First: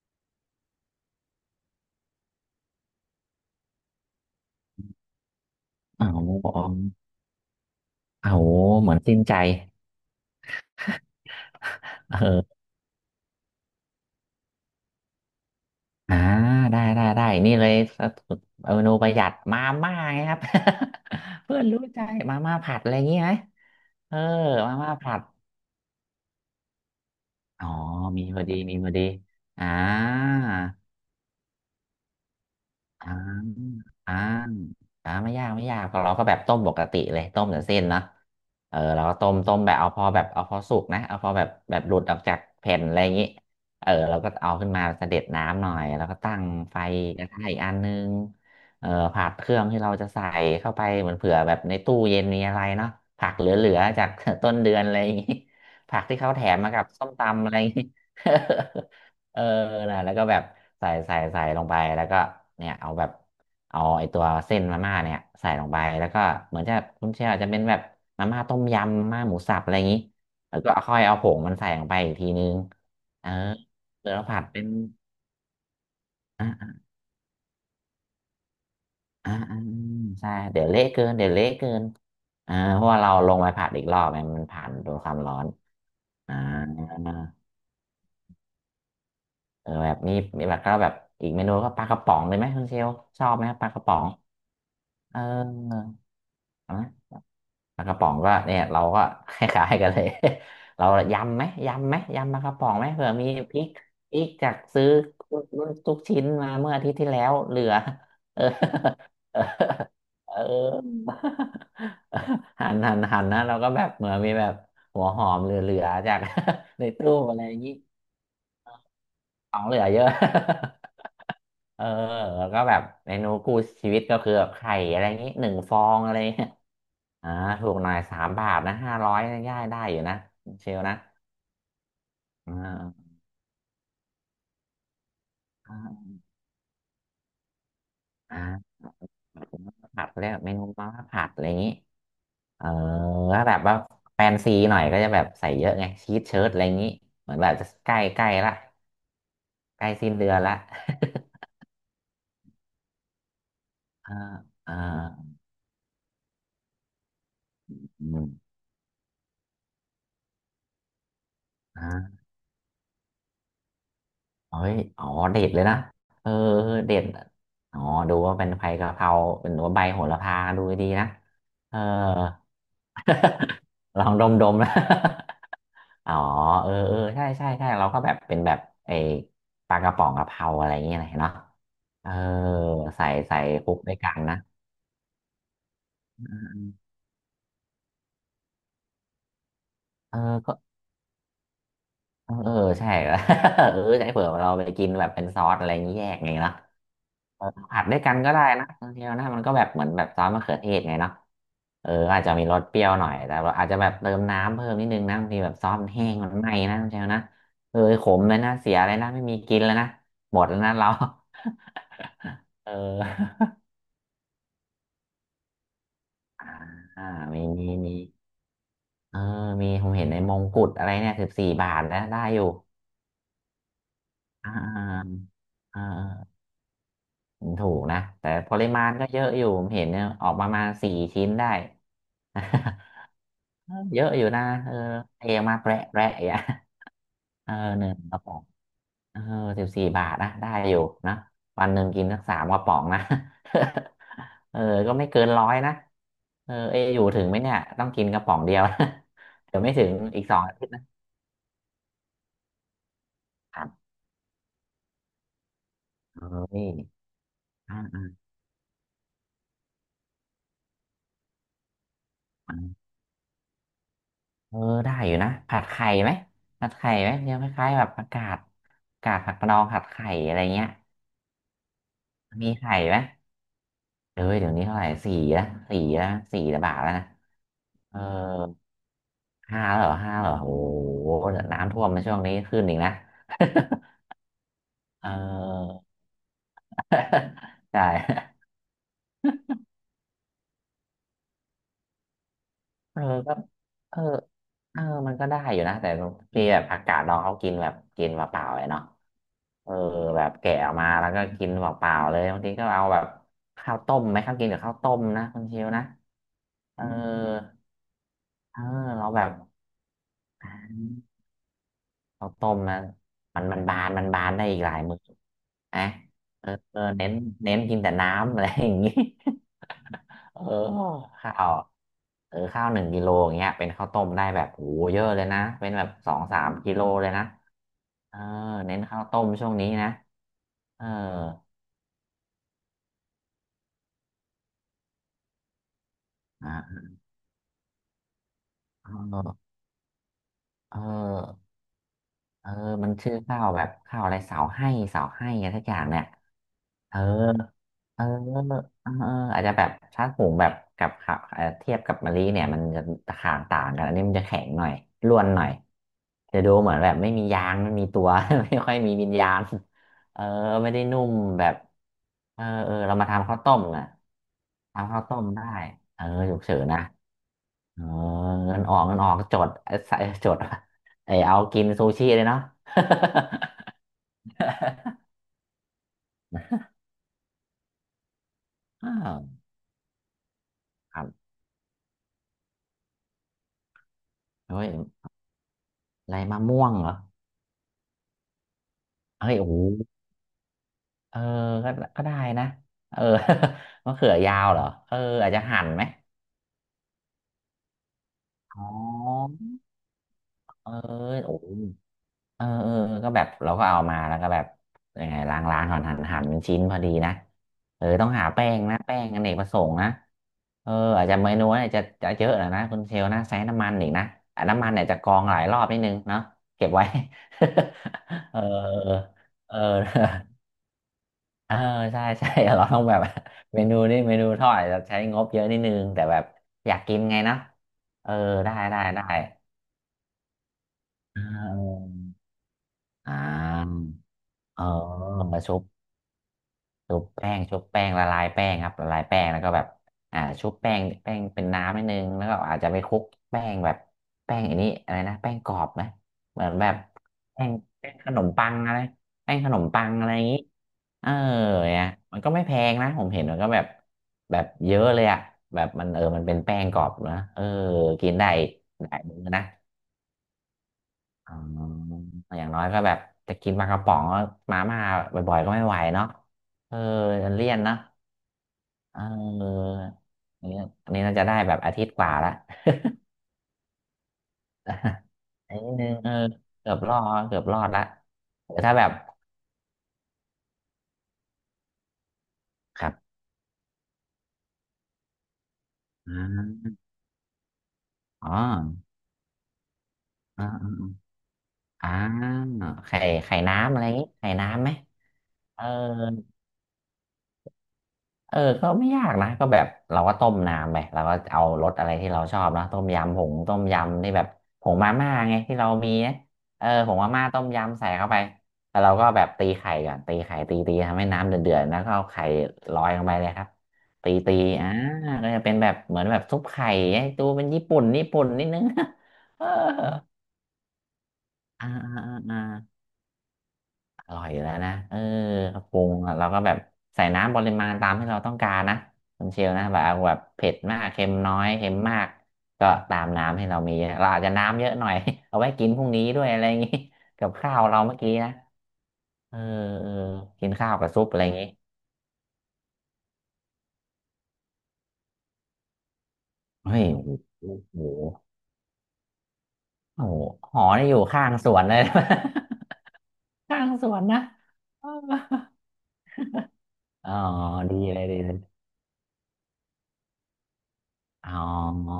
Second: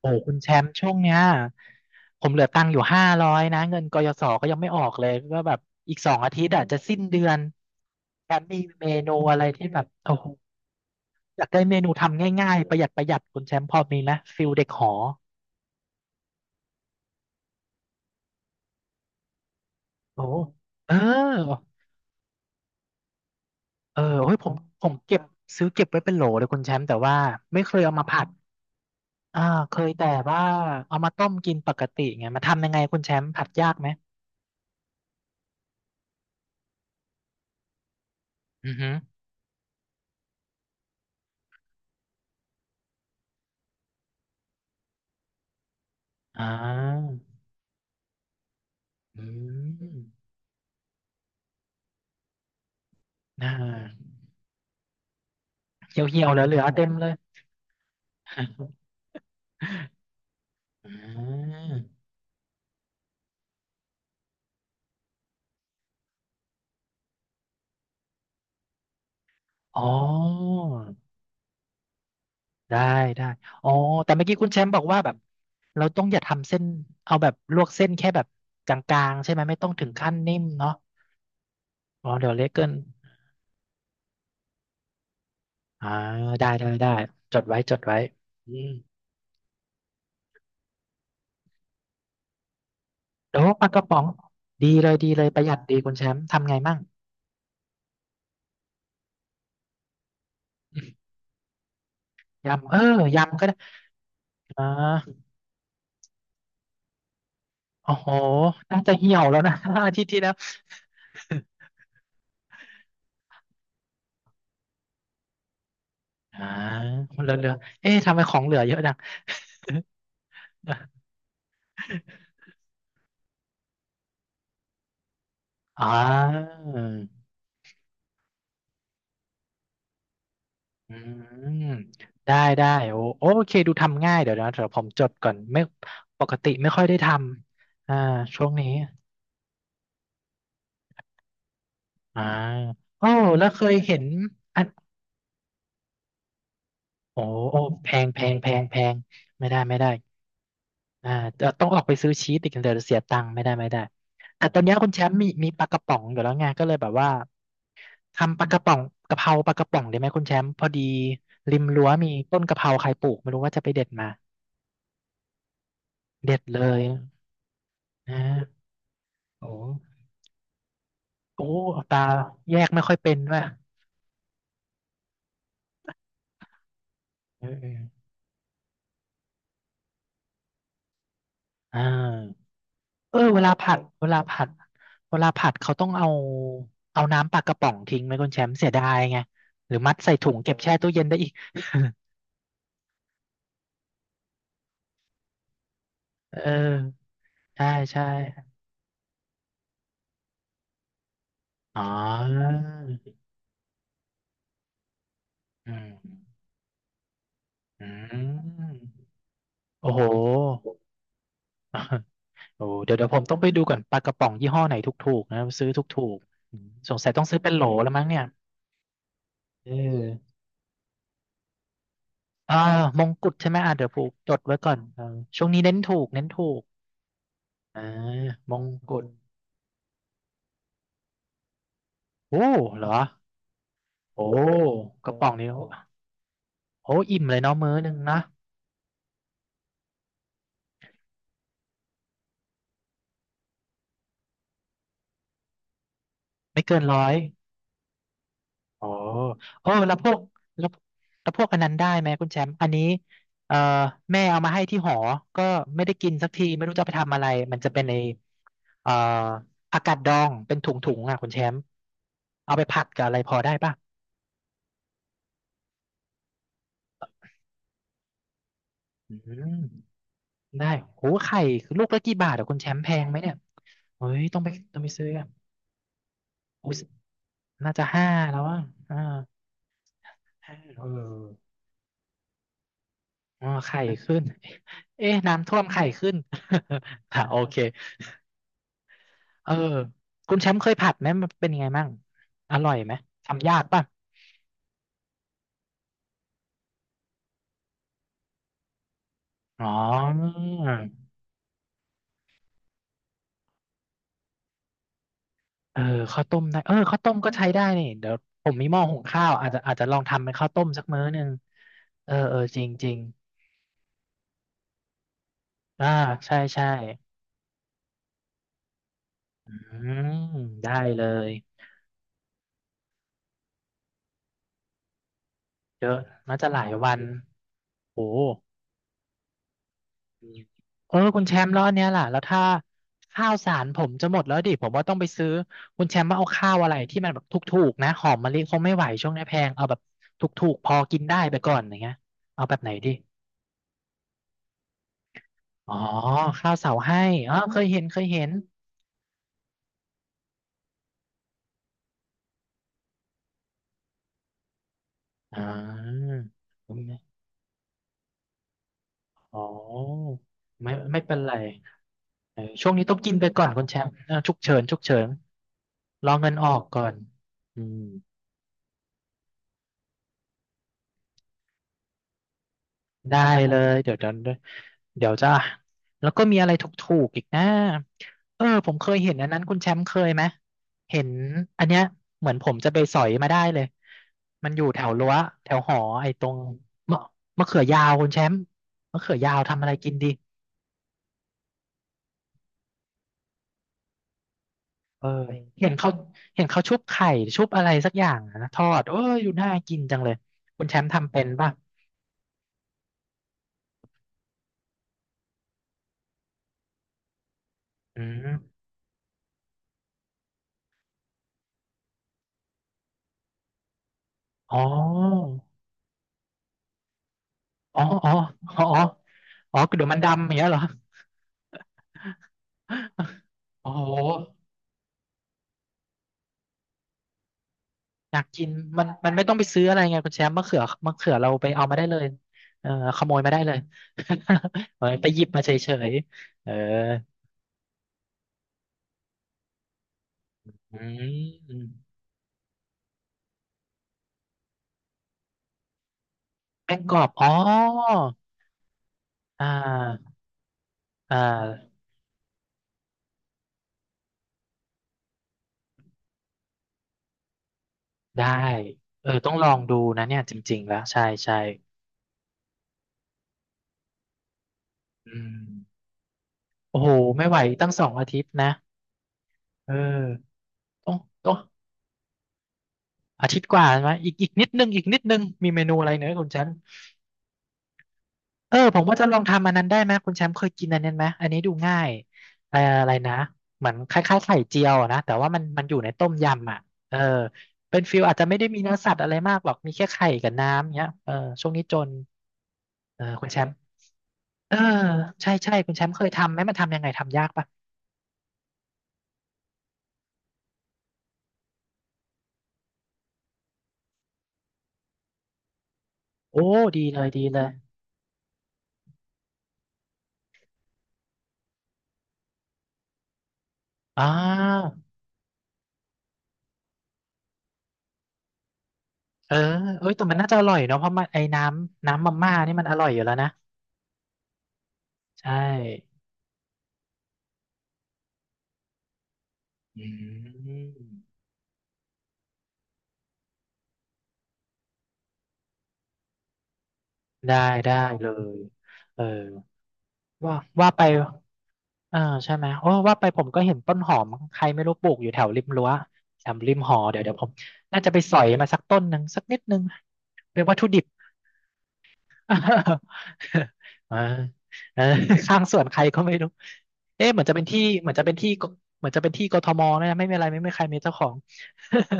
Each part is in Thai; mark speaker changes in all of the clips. Speaker 1: โอ้คุณแชมป์ช่วงเนี้ยผมเหลือตังค์อยู่500นะเงินกยศก็ยังไม่ออกเลยก็แบบอีก
Speaker 2: อ๋
Speaker 1: สองอาทิตย์อาจ
Speaker 2: อ
Speaker 1: จะสิ้นเดือน
Speaker 2: เอ
Speaker 1: แชมป์มีเม
Speaker 2: เหมือน
Speaker 1: นู
Speaker 2: สิ้นใจ
Speaker 1: อะไรที่แบบโอ้โหอยากได้เมนู
Speaker 2: เ
Speaker 1: ทำง่าย
Speaker 2: ออ
Speaker 1: ๆประหยัดประหยัดคุณแชมป์พอมีไหมฟิลเด็กหอ
Speaker 2: อ่าได้ได้ได้ นี่เลยเมนูประหยัดมาม่าไง
Speaker 1: โอ้
Speaker 2: ครับ
Speaker 1: เอ
Speaker 2: เพื่อ
Speaker 1: อ
Speaker 2: นรู้ใจ มาม่าผัดอะไรอย่างงี้ไหม
Speaker 1: เออ
Speaker 2: เออ
Speaker 1: เฮ้ยผม
Speaker 2: มา
Speaker 1: ผ
Speaker 2: ม่า
Speaker 1: ม
Speaker 2: ผั
Speaker 1: เก็บ
Speaker 2: ด
Speaker 1: ซื้อเก็บไว้เป็นโหลเลยคุณแชมป์แต่ว่าไม่
Speaker 2: อ๋อ
Speaker 1: เคยเอามาผั
Speaker 2: มี
Speaker 1: ด
Speaker 2: พอดี มีพอดี
Speaker 1: อ่า
Speaker 2: อ่า
Speaker 1: เคยแต่ว่าเอามาต้มกินปกติไงมาทำยังไงคุณแช
Speaker 2: อ่า
Speaker 1: มป์ผัดยากไหม
Speaker 2: อ่าไม่ยากไม่ยากก็เราก็แบบต้มปกติเลยต้มแต่เส้นนะ
Speaker 1: อือ
Speaker 2: เออ
Speaker 1: ฮึ
Speaker 2: เราก็ต้มแบบเอาพอแบบเอาพอสุกนะเอาพอแบบหลุดออกจากแผ่นอะไรอย่างนี้เออเราก็เอาขึ้นมาเสด็จน้ำหน่อยแล้วก็ตั้
Speaker 1: อ่
Speaker 2: งไฟ
Speaker 1: า
Speaker 2: กระทะอีกอันนึงเออ
Speaker 1: อื
Speaker 2: ผักเครื่องที่เรา
Speaker 1: ม
Speaker 2: จะใส่เข้าไปเหมือนเผื่อแบบในตู้เย็นมีอะไรเนาะผักเหล
Speaker 1: น่า
Speaker 2: ือๆจาก ต้นเดือนอะไรอย่างนี้ผั
Speaker 1: เหี่
Speaker 2: ก
Speaker 1: ยว
Speaker 2: ที่
Speaker 1: เหี่ยว
Speaker 2: เขา
Speaker 1: เหลื
Speaker 2: แถ
Speaker 1: อเหลื
Speaker 2: ม
Speaker 1: อ
Speaker 2: มากั
Speaker 1: เต็
Speaker 2: บ
Speaker 1: มเล
Speaker 2: ส้ม
Speaker 1: ย
Speaker 2: ตำอะไรอย่างนี้
Speaker 1: อ่า
Speaker 2: เออนะแล้วก็แบบใส่ลงไปแล้วก็เนี่ยเอาแบบเอาไอตัวเส้นมาม่าเนี่ยใส่ลงไปแล้วก็เหมือนจะคุณเชลรอาจจะเป็นแบบมาม่าต้มยำมาม่าหมูสับอะไร
Speaker 1: อ๋
Speaker 2: อย่า
Speaker 1: อ
Speaker 2: งนี้แล้วก็ค่อยเอาผงมันใส่ลงไปอีกทีนึง
Speaker 1: ได้ได้
Speaker 2: เออ
Speaker 1: อ๋อ
Speaker 2: เดี๋
Speaker 1: แต่
Speaker 2: ยวเรา
Speaker 1: เมื่อกี้
Speaker 2: ผัด
Speaker 1: คุณแช
Speaker 2: เป็น
Speaker 1: มป์บอกว่าแบบเราต้องอย่า
Speaker 2: อ่า
Speaker 1: ทำเส้น
Speaker 2: อ่า
Speaker 1: เอาแบบลวกเส้นแค่แบบกลางๆใช่ไหม
Speaker 2: อื
Speaker 1: ไม่ต้อง
Speaker 2: ม
Speaker 1: ถึงขั้น
Speaker 2: ใช่
Speaker 1: นิ่ม
Speaker 2: เดี๋ยว
Speaker 1: เนาะ
Speaker 2: เละเกินเดี๋ยวเละเกิน
Speaker 1: อ๋อเดี๋ยวเละเกิน
Speaker 2: เพราะว่าเราลงไปผัดอีกรอบไงมันผ่านโดนความร้อน
Speaker 1: อ่า
Speaker 2: อ่า
Speaker 1: ได้ได้ได้จดไว้จดไว้อืม
Speaker 2: เออแบบนี้มีแบบก็แบบอีกเมนูก็ปลากระป๋องเลยไหมคุณเชลชอบ
Speaker 1: โอ้
Speaker 2: ไหม
Speaker 1: ป
Speaker 2: ป
Speaker 1: ลา
Speaker 2: ลา
Speaker 1: ก
Speaker 2: ก
Speaker 1: ระ
Speaker 2: ระป๋
Speaker 1: ป๋
Speaker 2: อ
Speaker 1: อง
Speaker 2: ง
Speaker 1: ดีเลยดี
Speaker 2: เอ
Speaker 1: เล
Speaker 2: อ
Speaker 1: ยประหยัดดีคุณแชมป์ทำไง
Speaker 2: อ่
Speaker 1: มั่ง
Speaker 2: ะปลากระป๋องก็เนี่ยเราก็ คล้ายๆกันเลย เรายำไหมยำปลากระป๋
Speaker 1: ยำ
Speaker 2: อ
Speaker 1: เอ
Speaker 2: ง
Speaker 1: อ
Speaker 2: ไหมเผื่อมี
Speaker 1: ยำก็
Speaker 2: พ
Speaker 1: ได้
Speaker 2: ริกพริกจาก
Speaker 1: อ่
Speaker 2: ซื้อ
Speaker 1: า
Speaker 2: รุ่นทุกชิ้นมาเมื่ออาทิตย์ที่แล้วเหลือ
Speaker 1: โอ้โห
Speaker 2: เออ
Speaker 1: น่าจะเหี่ยวแล้วนะ อาทิตย์ที่ แล้
Speaker 2: เอ
Speaker 1: ว
Speaker 2: อ หันหันหันนะเราก็แบบเหมือนมีแบบหัวหอมเหลือๆจาก
Speaker 1: อ่า
Speaker 2: ในตู้
Speaker 1: เหลื
Speaker 2: อะ
Speaker 1: อ
Speaker 2: ไร
Speaker 1: เหลื
Speaker 2: อ
Speaker 1: อ
Speaker 2: ย่างนี้
Speaker 1: เอ๊ะทำไมของเหลือเยอะนะ
Speaker 2: ของเหลือเยอะ เออแล้วก็แบบเมนูกู้ชีวิตก็คือแบบไข่อะไรนี้หนึ่งฟอ
Speaker 1: อ่
Speaker 2: งอะไรเงี้ย
Speaker 1: า
Speaker 2: อ่าถูกหน่อย3 บาทนะ500ง่ายได้อยู่นะเชล
Speaker 1: อื
Speaker 2: นะ
Speaker 1: มได้
Speaker 2: อ่
Speaker 1: ได้โอ
Speaker 2: า
Speaker 1: โอเคดูทำง่ายเดี๋ยวนะเดี๋ยวผมจดก่อนไม่
Speaker 2: อ่า
Speaker 1: ปกติไม่ค่อยได้ทำอ่าช่วงนี้
Speaker 2: อ่าผัดเขาเรียกเมนูมาม่าผัดอะไรอย่างนี้
Speaker 1: อ่า
Speaker 2: เออ
Speaker 1: โอ้
Speaker 2: ถ้า
Speaker 1: แล้ว
Speaker 2: แบ
Speaker 1: เค
Speaker 2: บว่า
Speaker 1: ยเห็น
Speaker 2: แฟนซี
Speaker 1: อัน
Speaker 2: หน่อยก็จะแบบใส่เยอะไงชีสเชิ้ตอะไรอย่างนี้
Speaker 1: โอ้
Speaker 2: เหมือนแบบ
Speaker 1: โอ้
Speaker 2: จะ
Speaker 1: แพ
Speaker 2: ใกล้
Speaker 1: งแพ
Speaker 2: ใกล้
Speaker 1: งแพ
Speaker 2: ละ
Speaker 1: งแพงไม่ได้ไม่
Speaker 2: ใก
Speaker 1: ได้
Speaker 2: ล้สิ้นเดือนละ
Speaker 1: อ่าจะต้องออกไปซื้อชีสอีกเดี๋ยวเสียตังค์ไม่ได้ไม่ได้
Speaker 2: อ่า
Speaker 1: แต่ตอนเนี้
Speaker 2: อ่า
Speaker 1: ยคุณแชมป์มีปลากระป๋องอยู่แล้วไงก็เลยแบบว่า
Speaker 2: อื
Speaker 1: ทำปลา
Speaker 2: ม
Speaker 1: กระป๋องกะเพราปลากระป๋องได้ไหมคุณแชมป์พอดีริมรั้วมีต้นกะเพราใครปลูกไม่รู้ว่าจะไปเด็ดมา
Speaker 2: เฮ้ยอ๋อเด็ดเลยนะเออ
Speaker 1: เด็ดเลย
Speaker 2: เด็ดอ๋อ
Speaker 1: น
Speaker 2: ดูว่าเป็น
Speaker 1: ะ
Speaker 2: ใบกะเพราเป็
Speaker 1: โอ้
Speaker 2: นหัวาใบโหระพาดูดีนะ
Speaker 1: โอ้
Speaker 2: เออ
Speaker 1: เอาตาแยกไม่ค่อยเป็นด้วย
Speaker 2: ลองดมนะ อ๋อเออใช่
Speaker 1: เอ
Speaker 2: ใช่
Speaker 1: อเอ
Speaker 2: ใช่
Speaker 1: อ
Speaker 2: เราก็แบบเป็นแบบไอ้ปลากระป๋องกะเพราอะไรอย่างเงี้ยนะเหนนาะ
Speaker 1: อ่
Speaker 2: เออ
Speaker 1: า
Speaker 2: ใส่
Speaker 1: เออ
Speaker 2: ใส่
Speaker 1: เวลา
Speaker 2: คลุ
Speaker 1: ผัด
Speaker 2: กด้วย
Speaker 1: เว
Speaker 2: กั
Speaker 1: ลา
Speaker 2: นนะ
Speaker 1: ผัดเวลาผัดเขาต้องเอาเอาน้ำปลากระป๋องทิ้งไหมคุณแชมป์เสียดายไงหรือมัดใส่
Speaker 2: เออ
Speaker 1: ถุงเก็
Speaker 2: ก็
Speaker 1: บแช่ตู้เย็นได้อีก
Speaker 2: เออใช่ เออใช่เผื่อเราไปกินแบบเป็นซอสอะไรอย่างนี้แยกไง
Speaker 1: เอ
Speaker 2: เนอะ
Speaker 1: อ
Speaker 2: เออ
Speaker 1: ใช่
Speaker 2: ผัดด้วย
Speaker 1: ใช่
Speaker 2: กันก็ได้นะบางทีนะมันก็แบบเหมือนแบบซอสมะเขือเทศไงเนาะ
Speaker 1: อ๋อ
Speaker 2: เอออาจจะมีรสเปรี้ยวหน่อยแต่เราอาจจะแบบเติมน้ำเพิ่มนิดนึงนะบางทีแบบซอ
Speaker 1: อื
Speaker 2: สมันแห้งมั
Speaker 1: ม
Speaker 2: นไหม้นะคุณเชลนะเออ
Speaker 1: อื
Speaker 2: ขมเลยนะเสียเลยนะ
Speaker 1: ม
Speaker 2: ไม่มีกินแล้วนะ
Speaker 1: โอ้โห
Speaker 2: หมดแล้วนะเรา
Speaker 1: โอ้
Speaker 2: เอ
Speaker 1: เดี๋ยวเดี๋ยวผมต้อง
Speaker 2: อ
Speaker 1: ไปดูก่อนปลากระป๋องยี่ห้อไหนถูกๆนะซื้อถูกๆอืมสง
Speaker 2: อ่า
Speaker 1: สัยต้องซื้อ
Speaker 2: มี
Speaker 1: เป็นโหล
Speaker 2: มี
Speaker 1: แล้ว
Speaker 2: มี
Speaker 1: มั้งเนี่ย
Speaker 2: เออมี
Speaker 1: เอ
Speaker 2: ผมเห็น
Speaker 1: อ
Speaker 2: ในมงกุฎอะไรเนี่ยสิบสี่บาทแล้วได้อยู่
Speaker 1: อ่ามงกุฎใช่ไหมอ่าเดี๋ยวผูกจด
Speaker 2: อ่า
Speaker 1: ไว้ก่อนเออช่วงนี้เน้น
Speaker 2: อ่า
Speaker 1: ถูกเน้น
Speaker 2: อ่า
Speaker 1: ถูก
Speaker 2: ถู
Speaker 1: อ่า
Speaker 2: กนะแต่
Speaker 1: ม
Speaker 2: ป
Speaker 1: ง
Speaker 2: ริมาณ
Speaker 1: กุฎ
Speaker 2: ก็เยอะอยู่ผมเห็นเนี่ยออกประมาณ4 ชิ้นได้
Speaker 1: โอ้เหรอ
Speaker 2: เออเยอะอ
Speaker 1: โอ้
Speaker 2: ยู่นะเออ
Speaker 1: กระ
Speaker 2: เท
Speaker 1: ป๋องนี้
Speaker 2: มา
Speaker 1: โอ้
Speaker 2: แปะอ่ะ
Speaker 1: โอ้อิ่มเลย
Speaker 2: เออ
Speaker 1: เนาะมื้อ
Speaker 2: ห
Speaker 1: ห
Speaker 2: นึ่
Speaker 1: นึ่
Speaker 2: ง
Speaker 1: ง
Speaker 2: ก
Speaker 1: นะ
Speaker 2: ระป๋องเออสิบสี่บาทนะได้อยู่นะวันหนึ่งกินสัก3 กระป๋องนะ เออก็ไม่เกินร้อยนะเออ
Speaker 1: ไม่เกิ
Speaker 2: เอะ
Speaker 1: น
Speaker 2: อ
Speaker 1: ร้
Speaker 2: ยู่
Speaker 1: อย
Speaker 2: ถึงไหมเนี่ยต้องกินกระป๋องเดียว
Speaker 1: โอ้
Speaker 2: เดี๋ยว
Speaker 1: โอ้
Speaker 2: ไม่ถึงอีกสองอา
Speaker 1: แล้
Speaker 2: ทิต
Speaker 1: ว
Speaker 2: ย์นะ
Speaker 1: แล้วพวกอันนั้นได้ไหมคุณแชมป์อันนี้เอ่อ
Speaker 2: ครับ
Speaker 1: แม่เอามาให้ที่หอก็ไม่ได้กินสักที
Speaker 2: เอ้
Speaker 1: ไม่รู้
Speaker 2: ย
Speaker 1: จะเอาไปทำอะไรมันจะ
Speaker 2: อ่า
Speaker 1: เป็นใน
Speaker 2: อ่า
Speaker 1: เอ่อผักกาดดองเป็นถุงๆอ่ะคุณแชมป์
Speaker 2: อ่
Speaker 1: เอาไปผั
Speaker 2: า
Speaker 1: ดกับอะไรพอได้ป่ะ
Speaker 2: เออได้อยู่นะผัดไข่ไหมผัดไข่ไหมเนี่ยคล้ายๆแบบอากาศอากา
Speaker 1: อื
Speaker 2: ศผัดกระดองผัด
Speaker 1: ม
Speaker 2: ไข่อะไรเงี้
Speaker 1: ได้
Speaker 2: ย
Speaker 1: โหไข่คือลูกละกี่บาทอะ
Speaker 2: มี
Speaker 1: คุณแช
Speaker 2: ไข่
Speaker 1: มป์แพ
Speaker 2: ไหม
Speaker 1: งไหมเนี่ยเฮ้
Speaker 2: เอ
Speaker 1: ย
Speaker 2: อ
Speaker 1: ต้องไป
Speaker 2: เดี๋ยวนี้เท่า
Speaker 1: ต้อ
Speaker 2: ไห
Speaker 1: ง
Speaker 2: ร่
Speaker 1: ไปซื้อ
Speaker 2: สี่
Speaker 1: อะ
Speaker 2: ละสี่ละสี่ละ
Speaker 1: อุ้
Speaker 2: บา
Speaker 1: ย
Speaker 2: ทแล้วนะ
Speaker 1: น่าจะ
Speaker 2: เออ
Speaker 1: ห้าแล้วอ่ะอ่า
Speaker 2: ห้าเหรอห้าเหรอโอ้
Speaker 1: ห้า
Speaker 2: โ
Speaker 1: เอ
Speaker 2: ห
Speaker 1: อ
Speaker 2: น้ำท่วมในะช่วงนี้ขึ้นอีกนะ
Speaker 1: อ๋อไข่ขึ้น
Speaker 2: เอ
Speaker 1: เอ๊ะน้ำท่วม
Speaker 2: อ
Speaker 1: ไข่ขึ้น อ่ะโอเค
Speaker 2: ใช่
Speaker 1: เออคุณแชมป์เคยผัดไหมมันเป็นยังไงมั่งอร่อยไหม
Speaker 2: เออก็
Speaker 1: ทำยากป่ะ
Speaker 2: เออเออมันก็ได้อยู่นะแต่บางทีแบบอากาศเร้อนเขากินแบบกินเปล่าๆเลยเนาะ
Speaker 1: อ๋อ
Speaker 2: เออแบบแกะออกมาแล้วก็กินเปล่าๆเลยบางทีก็เอาแบบข้าวต้มไหมข้าวกินกับข้าวต้มนะคุณชิว
Speaker 1: เออ
Speaker 2: นะ
Speaker 1: ข้าวต้มได้เออ
Speaker 2: เออ
Speaker 1: ข้าวต้มก็ใช้ได้นี่เดี๋ยวผม
Speaker 2: เออ
Speaker 1: มีหม้อหุง
Speaker 2: เราแบ
Speaker 1: ข้าว
Speaker 2: บ
Speaker 1: อาจจะอาจจะลองทำเป็นข้าวต้มสักมื้อหนึ่งเออ
Speaker 2: ข้าว
Speaker 1: เออ
Speaker 2: ต้ม
Speaker 1: จริง
Speaker 2: นะ
Speaker 1: จริง
Speaker 2: มันบานมันบานได้อีกหลายมื้อนะ
Speaker 1: อ่าใช่
Speaker 2: เออ
Speaker 1: ใช่
Speaker 2: เออเน้นเน้นกินแต่น้ำ อะไรอย่างงี้
Speaker 1: อืม
Speaker 2: เออ
Speaker 1: ได้เลย
Speaker 2: ข้าวเออข้าวหนึ่งกิโลอย่างเงี้ยเป็นข้าวต้มได้แบบโหเยอะเลยนะเป็นแบ
Speaker 1: เย
Speaker 2: บ
Speaker 1: อะ
Speaker 2: สอง
Speaker 1: น่า
Speaker 2: สา
Speaker 1: จะ
Speaker 2: ม
Speaker 1: หลาย
Speaker 2: กิโล
Speaker 1: วัน
Speaker 2: เลยนะ
Speaker 1: โอ้
Speaker 2: เออเน้นข้าวต้มช่วงนี้นะเออ
Speaker 1: เออคุณแชมป์แล้วอันเนี้ยล่ะแล้วถ้าข้าวสารผมจะหมดแล้วดิผมว่าต้องไปซื้อคุณแชมป์ว่าเอาข้า
Speaker 2: อ่ะ
Speaker 1: วอะไรที่มันแบบถูกๆนะหอมมะลิคงไม่ไหว
Speaker 2: เอ
Speaker 1: ช่วงนี้แพง
Speaker 2: อ
Speaker 1: เอาแบบถูกๆพ
Speaker 2: เ
Speaker 1: อกินได้ไป
Speaker 2: ออ
Speaker 1: ก่อนอย่างเงี้ยเอา
Speaker 2: เออ
Speaker 1: แบบไหน
Speaker 2: มั
Speaker 1: ดิ
Speaker 2: นชื่อข้าวแบบข้าวอะไรเสาให้เสาให้อะไรสักอ
Speaker 1: อ๋อ
Speaker 2: ย่างเนี่ย
Speaker 1: ข้าวเสา
Speaker 2: เอ
Speaker 1: ให้
Speaker 2: อ
Speaker 1: อ๋อเคยเห็นเค
Speaker 2: เอ
Speaker 1: ย
Speaker 2: อ
Speaker 1: เห็น
Speaker 2: เอออาจจะแบบถ้าหุงแบบกับข้าวเทียบกับมะลิเนี่ยมันจะตะข่างต่างกันอันนี้มันจะแข็งหน่อยร่วนห
Speaker 1: อ่
Speaker 2: น่อย
Speaker 1: า
Speaker 2: จะดูเหมือนแบบไม่มียางไม่มีตัว ไม่ค่อยมีวิญญา
Speaker 1: อ๋
Speaker 2: ณ
Speaker 1: อ
Speaker 2: เออไม่
Speaker 1: ไม่
Speaker 2: ได้
Speaker 1: ไม่
Speaker 2: นุ่ม
Speaker 1: เป็นไร
Speaker 2: แบบ
Speaker 1: เอ
Speaker 2: เอ
Speaker 1: อ
Speaker 2: อ
Speaker 1: ช่ว
Speaker 2: เอ
Speaker 1: ง
Speaker 2: อ
Speaker 1: นี้
Speaker 2: เรา
Speaker 1: ต้อง
Speaker 2: มา
Speaker 1: กินไป
Speaker 2: ทำข้าว
Speaker 1: ก่อน
Speaker 2: ต้
Speaker 1: คุ
Speaker 2: ม
Speaker 1: ณแช
Speaker 2: อ่ะ
Speaker 1: มป์เออฉุกเฉินฉุก
Speaker 2: ทำ
Speaker 1: เฉิ
Speaker 2: ข้าว
Speaker 1: น
Speaker 2: ต้มได้เออ
Speaker 1: รอเงิน
Speaker 2: ฉุก
Speaker 1: ออ
Speaker 2: เฉิ
Speaker 1: ก
Speaker 2: นนะ
Speaker 1: ก่อนอืม
Speaker 2: เออเงินออกจดเอ้ยใส่จด เออเอากินซูชิเลยเนาะ
Speaker 1: ได้เลย เดี๋ยวจะเดี๋ยวจะแล้วก็มีอะไรถูกๆอีกนะเออผม เค
Speaker 2: อ้า
Speaker 1: ยเห็น
Speaker 2: ว
Speaker 1: อันนั้นคุณแชมป์เคยไหม
Speaker 2: ค
Speaker 1: เห็
Speaker 2: รั
Speaker 1: น
Speaker 2: บ
Speaker 1: อันเนี้ยเหมือนผมจะไปสอยมาได้เลย มัน
Speaker 2: เฮ้
Speaker 1: อยู่
Speaker 2: ย
Speaker 1: แถวรั้วแถวหอไอ้
Speaker 2: อะไร
Speaker 1: ตรง
Speaker 2: มะม่วงเหรอ
Speaker 1: มะมะเขือยาวคุณแชมป์มะเขือ
Speaker 2: เฮ้
Speaker 1: ยา
Speaker 2: ย
Speaker 1: ว
Speaker 2: โอ้โห
Speaker 1: ทำอะไรกินดี
Speaker 2: เออก็ก็ได้นะ เออ มะเขือยาวเหรอเออ
Speaker 1: เออ
Speaker 2: อาจจะหั่
Speaker 1: เห็
Speaker 2: น
Speaker 1: น
Speaker 2: ไหม
Speaker 1: เขาเห็นเขาชุบไข่ชุบอะไรสักอย่างอะนะท
Speaker 2: อ๋อ
Speaker 1: อดเอออยู่น่ากินจังเลยคุณ
Speaker 2: เออ
Speaker 1: แชมป์ทำเป็น
Speaker 2: โอ้
Speaker 1: ป่ะ
Speaker 2: ยเออก็แบบเราก็เอามาแล้วก็แบบยังไงล้างล้างหั่นหั่นเป็นชิ้นพอดีนะเออ
Speaker 1: อื
Speaker 2: ต้องหาแป้ง
Speaker 1: ม
Speaker 2: นะแป้งอเนกประสงค์นะเอออาจจะเมนูอาจจะเยอะหน่อยนะคุณเชลนะใช้น้ำมันอีกนะอ่ะ
Speaker 1: อ๋อ
Speaker 2: น้ำมันเนี่ยจะกองหลายรอบนิดนึงเนาะเก็บไว้
Speaker 1: อ๋ออ๋อ
Speaker 2: เ
Speaker 1: อ๋อ
Speaker 2: ออเ
Speaker 1: อ๋อเดี๋ยวมันดำ
Speaker 2: ออ
Speaker 1: อย่างเงี้ยเหรอ
Speaker 2: เออใช่ ใช่ เราต้องแบบเม
Speaker 1: โอ้
Speaker 2: นู
Speaker 1: โห
Speaker 2: นี่เมนูทอดอาจจะใช้งบเยอะนิดนึงแต่แบบอยากกินไงนะเออ
Speaker 1: อยากกิน
Speaker 2: ได้ได้
Speaker 1: มัน
Speaker 2: ได้
Speaker 1: มันไม่ต้องไปซื้ออะไรไงคุณแชมป์มะเขือมะเขือ
Speaker 2: อ่
Speaker 1: เราไปเอามาได้
Speaker 2: า
Speaker 1: เลยเออขโม
Speaker 2: อ่
Speaker 1: ยมาได้เลย
Speaker 2: าเออ
Speaker 1: เออไปหยิบ
Speaker 2: มา
Speaker 1: มาเฉ
Speaker 2: ชุบ
Speaker 1: ยๆเออ
Speaker 2: ชุบแป้งละลายแป้งครับละลายแป้งแล้วก็แบบอ่าชุบแป้
Speaker 1: อื
Speaker 2: งแป้งเป็นน้ำนิด
Speaker 1: ม
Speaker 2: นึงแล้วก็อาจจะไปคลุกแป้งแบบแป้งอันนี้อะไรนะแป้งกรอบไหมเหมือนแบ
Speaker 1: แป้
Speaker 2: บ
Speaker 1: งกรอบ อ๋อ
Speaker 2: แป้งแป้งขนมปังอะไรแป้ง
Speaker 1: อ่
Speaker 2: ขนมปังอะไร
Speaker 1: า
Speaker 2: อย่างนี้เออ
Speaker 1: อ่า
Speaker 2: เนี่ยมันก็ไม่แพงนะผมเห็นมันก็แบบแบบเยอะเลยอะแบบมันเออมันเป็นแป้งกรอบนะเออกิน
Speaker 1: ได้
Speaker 2: ได้หลาย
Speaker 1: เออ
Speaker 2: มื้อ
Speaker 1: ต้อง
Speaker 2: นะ
Speaker 1: ลองดูนะเนี่ยจริงๆ แล้วใช่
Speaker 2: อ๋
Speaker 1: ใช่
Speaker 2: ออย่างน้อยก็แบบจะกินปลากระป๋องก็มาม่า
Speaker 1: อืม
Speaker 2: บ่อยๆก็ไม่ไหวเนาะเออ
Speaker 1: โอ้โห ไม่
Speaker 2: มั
Speaker 1: ไห
Speaker 2: น
Speaker 1: ว
Speaker 2: เลี่ยน
Speaker 1: ตั้ง
Speaker 2: เนาะ
Speaker 1: 2 อาทิตย์นะ
Speaker 2: เอ
Speaker 1: เอ
Speaker 2: อ
Speaker 1: อ
Speaker 2: อันนี้อั
Speaker 1: ต้อ
Speaker 2: น
Speaker 1: ง
Speaker 2: นี้น่าจะ
Speaker 1: ต้อ
Speaker 2: ได้
Speaker 1: ง
Speaker 2: แบบอาทิตย์กว่าละ
Speaker 1: อาทิตย์กว่าใช่ไหมอีกอีกนิดนึงอีกนิ ดนึงมี
Speaker 2: อั
Speaker 1: เม
Speaker 2: น
Speaker 1: นู
Speaker 2: นี้นึ
Speaker 1: อะไร
Speaker 2: ง
Speaker 1: เน
Speaker 2: เอ
Speaker 1: อะ
Speaker 2: อ
Speaker 1: คุณแชมป์
Speaker 2: เกือบรอดละ
Speaker 1: เออ
Speaker 2: แต่ถ้า
Speaker 1: ผ
Speaker 2: แบ
Speaker 1: ม
Speaker 2: บ
Speaker 1: ว่าจะลองทำอันนั้นได้ไหมคุณแชมป์เคยกินอันนั้นไหมอันนี้ดูง่ายเอ่อ
Speaker 2: ค
Speaker 1: อะไร
Speaker 2: รั
Speaker 1: นะ
Speaker 2: บ
Speaker 1: เหมือนคล้ายๆไข่เจียวอะนะแต่ว่ามันอยู่ในต้
Speaker 2: อ่
Speaker 1: มยำอ่ะ
Speaker 2: า
Speaker 1: เออเป็นฟิลอาจจะ
Speaker 2: อ๋อ
Speaker 1: ไม่ได้มีเนื้อสัตว์อะไรมากหรอกมีแค่ไข่กับ
Speaker 2: อ่า
Speaker 1: น้ำเนี้ย
Speaker 2: อ่า
Speaker 1: เออช่วงนี้จน
Speaker 2: อ่าไข่
Speaker 1: เออคุณ
Speaker 2: ไข่
Speaker 1: แชมป์
Speaker 2: น้ำอะไรงี้ไข่
Speaker 1: เออ
Speaker 2: น้ำไหม
Speaker 1: ใช่ใช่
Speaker 2: เออ
Speaker 1: คุณแชมป์เคยทำไหมมันทำยังไงทำยากปะ
Speaker 2: เออก็ไม่ยากนะก็แบบเราก็ต้มน้ำไปเราก็เอารสอะไรที่เราชอบนะต้มยำผงต้มยำที่แบบผงมาม่าไงที่เรามีนะ
Speaker 1: โอ้
Speaker 2: เออ
Speaker 1: ดี
Speaker 2: ผง
Speaker 1: เลย
Speaker 2: มา
Speaker 1: ดี
Speaker 2: ม่า
Speaker 1: เล
Speaker 2: ต้ม
Speaker 1: ย
Speaker 2: ยำใส่เข้าไปแล้วเราก็แบบตีไข่ก่อนตีไข่ตีทำให้น้ำเดือดๆแล้วก็เอาไข่ลอยลงไปเลยครับ
Speaker 1: อ่
Speaker 2: ตีตีอ่า
Speaker 1: า
Speaker 2: ก็จะเป็นแบบเหมือนแบบซุปไข่ไงดูเป็นญี่ปุ่นญี่ปุ่นนิดนึง
Speaker 1: เออ
Speaker 2: เออ
Speaker 1: เอ้ยแต่มันน่าจะอร่อยเนาะเพราะมันไอ้น้
Speaker 2: อ่า
Speaker 1: ำ
Speaker 2: อ่า
Speaker 1: น้ำมาม่า
Speaker 2: อ่า
Speaker 1: นี่มันอร่อยอยู่แล้วนะ
Speaker 2: อร่อยอยู่แล้วนะเออ
Speaker 1: ใช่
Speaker 2: ก็ปรุงอะเราก็แบบใส่น้ำปริมาณตามที่เราต้องการนะคุณเชลนะแบ
Speaker 1: อื
Speaker 2: บเอาแบบเผ็ด
Speaker 1: ม
Speaker 2: มาก เค็มน้อยเค็มมากก็ตามน้ำให้เรามีเยราอาจจะน้ำเยอะหน่อย เอาไว้กินพรุ่งนี้ด้วยอะไรอย่างงี้ กับ
Speaker 1: ได้
Speaker 2: ข้าว
Speaker 1: ได้
Speaker 2: เราเมื่อ
Speaker 1: เล
Speaker 2: กี้นะ
Speaker 1: ยเออ
Speaker 2: เออเออ
Speaker 1: ว่า
Speaker 2: กิน
Speaker 1: ว่า
Speaker 2: ข้าว
Speaker 1: ไป
Speaker 2: กับซุปอะไรอย่างงี้
Speaker 1: เออใช่ไหมโอ้ว่าไปผมก็เห็นต้นหอมใครไม่รู้ปลูกอยู่แถวริมรั้วแถวริมห
Speaker 2: เฮ้
Speaker 1: อ
Speaker 2: ย
Speaker 1: เดี๋ยวผม
Speaker 2: โอ้โห
Speaker 1: น่าจะไปสอยมาสักต้นหนึ่งสักนิดนึง
Speaker 2: โอ้โห
Speaker 1: เป็นวั
Speaker 2: ห
Speaker 1: ต
Speaker 2: อ
Speaker 1: ถุดิบ
Speaker 2: นี่อยู่ข้างสวนเลย ข้างส
Speaker 1: เออ
Speaker 2: วนนะ
Speaker 1: เอ อ
Speaker 2: เอ
Speaker 1: ข้าง
Speaker 2: อ
Speaker 1: สวนใครก็ไม่รู้
Speaker 2: อ๋
Speaker 1: เอ๊ะ
Speaker 2: อ
Speaker 1: เหมือนจะเป็นที่
Speaker 2: ดี
Speaker 1: เหมือน
Speaker 2: เล
Speaker 1: จะ
Speaker 2: ย
Speaker 1: เป็น
Speaker 2: ดี
Speaker 1: ที่
Speaker 2: เลย
Speaker 1: กเหมือนจะเป็นที่กทมนะไม่มีอะไรไม่มีใครมีเจ้าของ
Speaker 2: อ๋อ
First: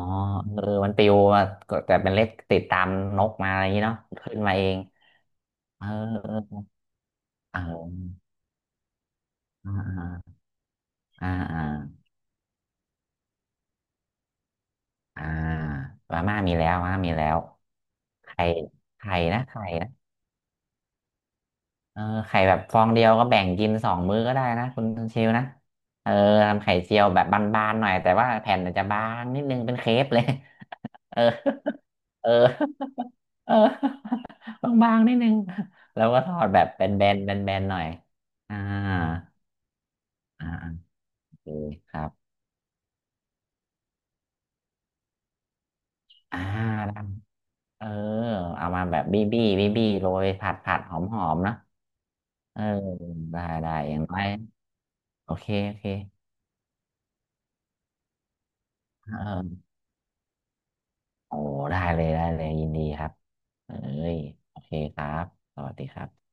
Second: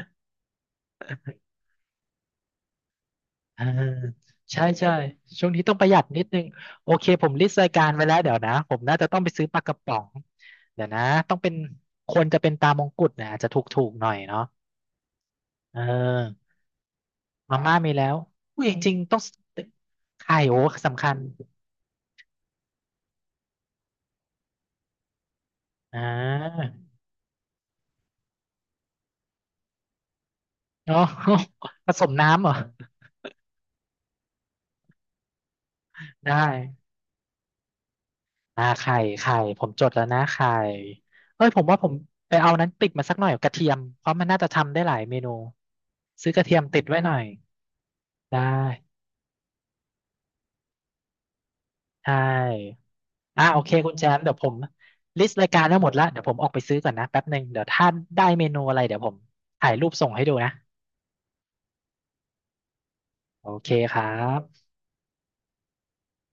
Speaker 2: เออมันปิวมาก็แต่เป็นเลขติดตามนกมาอะ
Speaker 1: อ่า
Speaker 2: ไรอย่างนี้เนาะขึ้นมา
Speaker 1: ใช่
Speaker 2: เอง
Speaker 1: ใช่ช่วงนี้ต้อง
Speaker 2: เ
Speaker 1: ประหยัดนิดนึง
Speaker 2: ออ
Speaker 1: โอเคผมลิสต์
Speaker 2: เอ
Speaker 1: รายการไว้
Speaker 2: อ
Speaker 1: แล้วเดี๋ยวนะผมน่าจะต้องไปซื้อปลา
Speaker 2: เ
Speaker 1: กระป๋อง
Speaker 2: ออ
Speaker 1: เดี๋ยวนะ
Speaker 2: อ่า
Speaker 1: ต้องเป็น
Speaker 2: อ่า
Speaker 1: ควรจะเป็นตามงกุฎนะอาจจะถูกๆหน่อยเนาะ
Speaker 2: อ่า
Speaker 1: เอ
Speaker 2: อ่ามาม่า
Speaker 1: อ
Speaker 2: มีแล้วมาม่ามีแล้ว
Speaker 1: มาม่ามีแล้ว
Speaker 2: ไข่
Speaker 1: อุ้ยจริงๆ
Speaker 2: ไข่
Speaker 1: ต้อง
Speaker 2: นะไข่นะ
Speaker 1: ไข่โอ้สำคัญ
Speaker 2: เออไข่แบบฟองเดียวก็แบ่งกินสองมื้อก็ได้นะคุณชิวนะ
Speaker 1: อ่
Speaker 2: เออ
Speaker 1: า
Speaker 2: ทำไข่เจียวแบบบานๆหน่อยแต่ว่าแผ่นอาจจะบางนิดนึงเป็นเครปเลย
Speaker 1: เนาะ
Speaker 2: เออ
Speaker 1: ผสม
Speaker 2: เอ
Speaker 1: น้ำเหรอ
Speaker 2: อเออบางๆนิดนึง แล้วก็ท
Speaker 1: ได้
Speaker 2: อดแบบแบนๆแบนๆหน่อยอ่า
Speaker 1: อ่าไข่ผมจดแล้วนะ
Speaker 2: อ่า
Speaker 1: ไข่
Speaker 2: โอ
Speaker 1: เอ้
Speaker 2: เค
Speaker 1: ยผมว่าผ
Speaker 2: ค
Speaker 1: ม
Speaker 2: รับ
Speaker 1: ไปเอานั้นติดมาสักหน่อยกระเทียมเพราะมันน่าจะทำได้หลายเมนูซื้อก
Speaker 2: อ่า
Speaker 1: ระเทียมติดไว้
Speaker 2: ได้
Speaker 1: หน่อย
Speaker 2: เออ
Speaker 1: ได้
Speaker 2: เอามาแบบบี้โรยผัดผัดหอมหอมนะ
Speaker 1: ใช่
Speaker 2: เออได้
Speaker 1: อ่ะโอเค
Speaker 2: ได้
Speaker 1: คุ
Speaker 2: อ
Speaker 1: ณ
Speaker 2: ย่าง
Speaker 1: แช
Speaker 2: น้
Speaker 1: ม
Speaker 2: อ
Speaker 1: ป์
Speaker 2: ย
Speaker 1: เดี๋ยวผมลิ
Speaker 2: โอ
Speaker 1: สต์
Speaker 2: เค
Speaker 1: รายการ
Speaker 2: โอ
Speaker 1: ทั้งห
Speaker 2: เค
Speaker 1: มดแล้วเดี๋ยวผมออกไปซื้อก่อนนะแป๊บหนึ่งเดี๋ยวถ้าได้เมนูอะไรเดี๋ยว
Speaker 2: เ
Speaker 1: ผม
Speaker 2: ออ
Speaker 1: ถ่ายรูปส่งให้ดูนะ
Speaker 2: โอ้ได้เลยได้เลย ยินดีครับ
Speaker 1: โอเค
Speaker 2: เอ้
Speaker 1: ครั
Speaker 2: ยโอ
Speaker 1: บ
Speaker 2: เคครับสวัสดีครับ